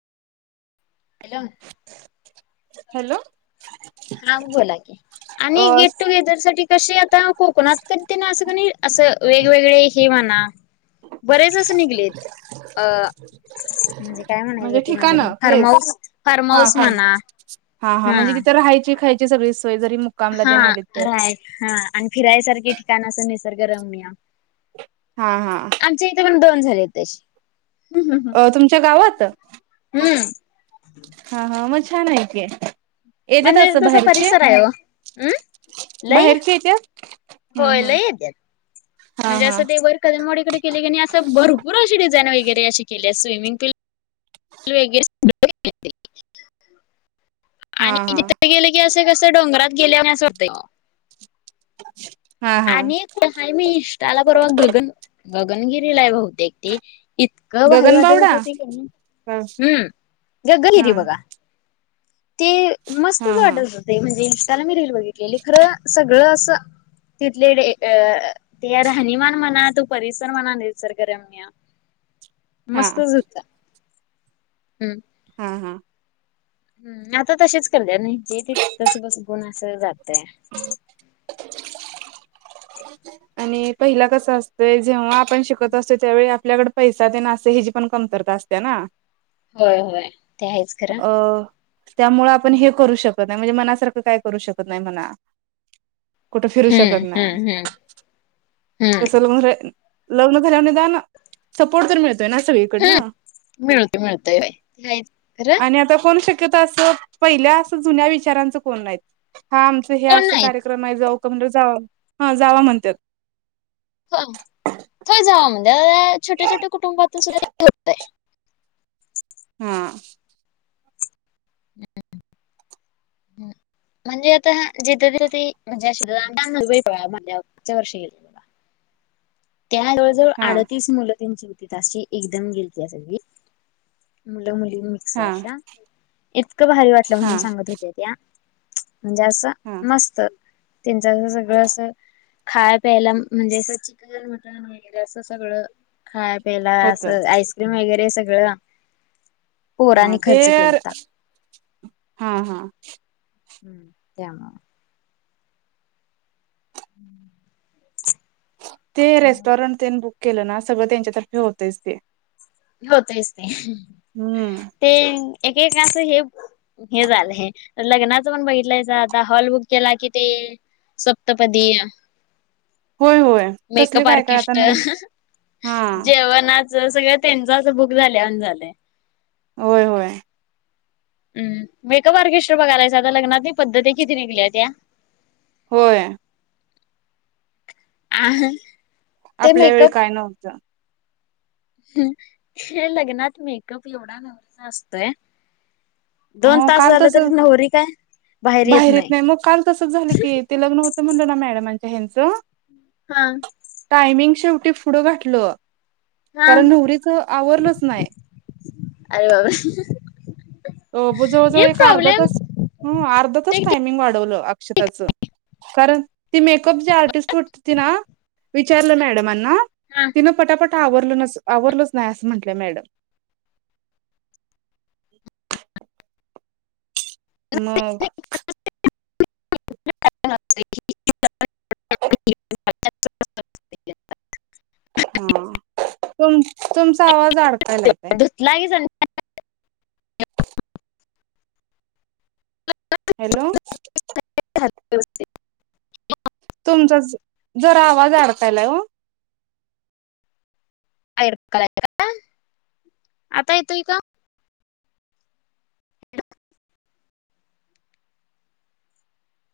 Hello, hello, हा बोला की, आणि अ गेट टुगेदर साठी. तशी आता कोकणात कणी, ते ना असं नाही असं वेगवेगळे हे म्हणा. बरेच असे निघलेत अं.. म्हणजे काय म्हणायचं, म्हणजे ते माझे ठिकाण पण प्लेस फर्माऊस फार्महाऊस म्हणा. हा हा. म्हणजे तिथं, राहायची खायची सगळी सोय जरी मग. हा राय हां. आणि फिरायसारखे ठिकाण निसर्ग रम्य. हां.. हां.. आमच्या इथे, पण दोन झालेत तशी. अं.. तुमच्या गावात हा हम्म हा.. मग छान आहे की. येत्यात म्हणजे, असं तसं बाहेरचे परिसर हाय ओ अं.. लै. बाहेरचे येत्यात होय हम्म हम्म लै येत्यात, हा म्हणजे हा असं ते वर. कदमवाडीकडे केले कणी असं, भरूर अशी डिझाईन वगैरे अशी केली स्विमिंग पूल. [unintelligible] हा आणि हा तिथे गेले की असं कसं डोंगरात गेलोय ना असं वाटतय. हा हा. आणि हाय मी इष्टाला परवा गगन गगनगिरीला आहे बहुतेक ते. इतकं भारी वाटत गगनबावडा होत होती क नी. हा हम्म जग हा गलरी बघा. ते हा मस्तंच हा वाटत होते म्हणजे, इंस्टाला मी रील बघितलेली खरं सगळं असं. तिथले डे अ.. ते राहणीमान म्हणा, तो परिसर म्हना निसर्गरम्य. हा मस्तंच होत. हम... हा हा. हम्. आता तसेच करले नाही, जे ते तस बस गुणा असं जातंय. [inaudible] आणि पहिला कसं असतोय जेव्हा आपण शिकत असतो त्यावेळी आपल्याकड पैसा तेन असं हेची, पण कमतरता असते ना. होय होय. ते आहेच खरं. अ त्यामुळें आपण हम्म हे करू शकत नाही म्हणजे मनासारखं काय करू शकत नाही म्हणा. कुठे फिरू शकत हम्म नाही, हम्म हम्म तस [unintelligible] लग्न खऱ्याने जानं सपोर्ट तर मिळतोय ना सगळीकडना. मिळतो मिळतय व्हय. [unintelligible] नी आता कोण शक्यता असं पहिल्या असं जुन्या विचारांचं कोण नाहीत. हा आमचं हे कोण अस नाहीत कार्यक्रम आहे, जाऊ का म्हणल जा ह जावा म्हणतात. ह थोय जाव म्हणजे, छोट्या छोट्या कुटुंबातून सुद्धा होतंय. हा.. [unintelligible] म्हणजे आता हा जिथं तिथं ती म्हणजे [unintelligible] च्या वर्षील. त्या जवळ-जवळ हा अडतीस मुलं त्यांची होती ताशी एकदम गेलत्या सगळी मुलं मुलीं हा साशा इतकं भारी वाटलं हा म्हणून सांगत होत्या त्या. म्हणजे असं हा मस्त. त्यांचकडे सगळं असं खाय प्यायला म्हणजे असं चिकन, मटण वगैरे असं सगळं, खाय प्याला होत असं आईस्क्रीम वगैरे सगळं. पोरांनी हां.. खर्च तेर केलता हा हा. हम्म त्या हम् ते रेस्टॉरंटतेन बुक केलं ना सगळं त्यांच्यातर्फे होतच ते. होतच ते हम्म ते एक-एक असं हे हे झालं लग्नाचं पण बघितलायसा, आता हॉल बुक केला कि ते. सप्तपदी. होय होय कसली मेकअप काय काय आता आर्टिस्ट नाही हा जेवणाच. ज सगळं त्यांच, बुक झाल्या वनीं झालंय. होय होय. उम्म मेकअप आर्केस्टर बघालायच आता लग्नातली पद्धतीत किती निघल्या त्या. होय. आ.. आपल्या वेळी काय नव्हतं. हे लग्नात मेकअप एवढा [inaudible] असतोय. दोन हो तास काल झालं तस तरी, नवरी काय बाहेर येत नाही. मग काल तसंच झालं की ते लग्न होतं म्हणलं ना मॅडमांच्या ह्यांचं. हा. टायमिंग शेवटी पुढं घातलं हा कारण नवरीच आवरलंच नाही. अरे बाबा. हे जवळजवळ एक अर्धा प्रॉब्लेम तास ह अर्धा तास टायमिंग वाढवलं अक्षताचं. कारण ती मेकअप जी आर्टिस्ट होती ती ना विचारलं मॅडमनी. तिनं पटापट आवरलं आवरलंच नाही असं म्हटलं मॅडम. मग. [inaudible] हा तुम तुमचा आवाज अडकायला काय. लागे [unintelligible] हॅलो. [inaudible] तुमचा जरा आवाज अडकालय वो. [unintelligible] का आता येतोय का?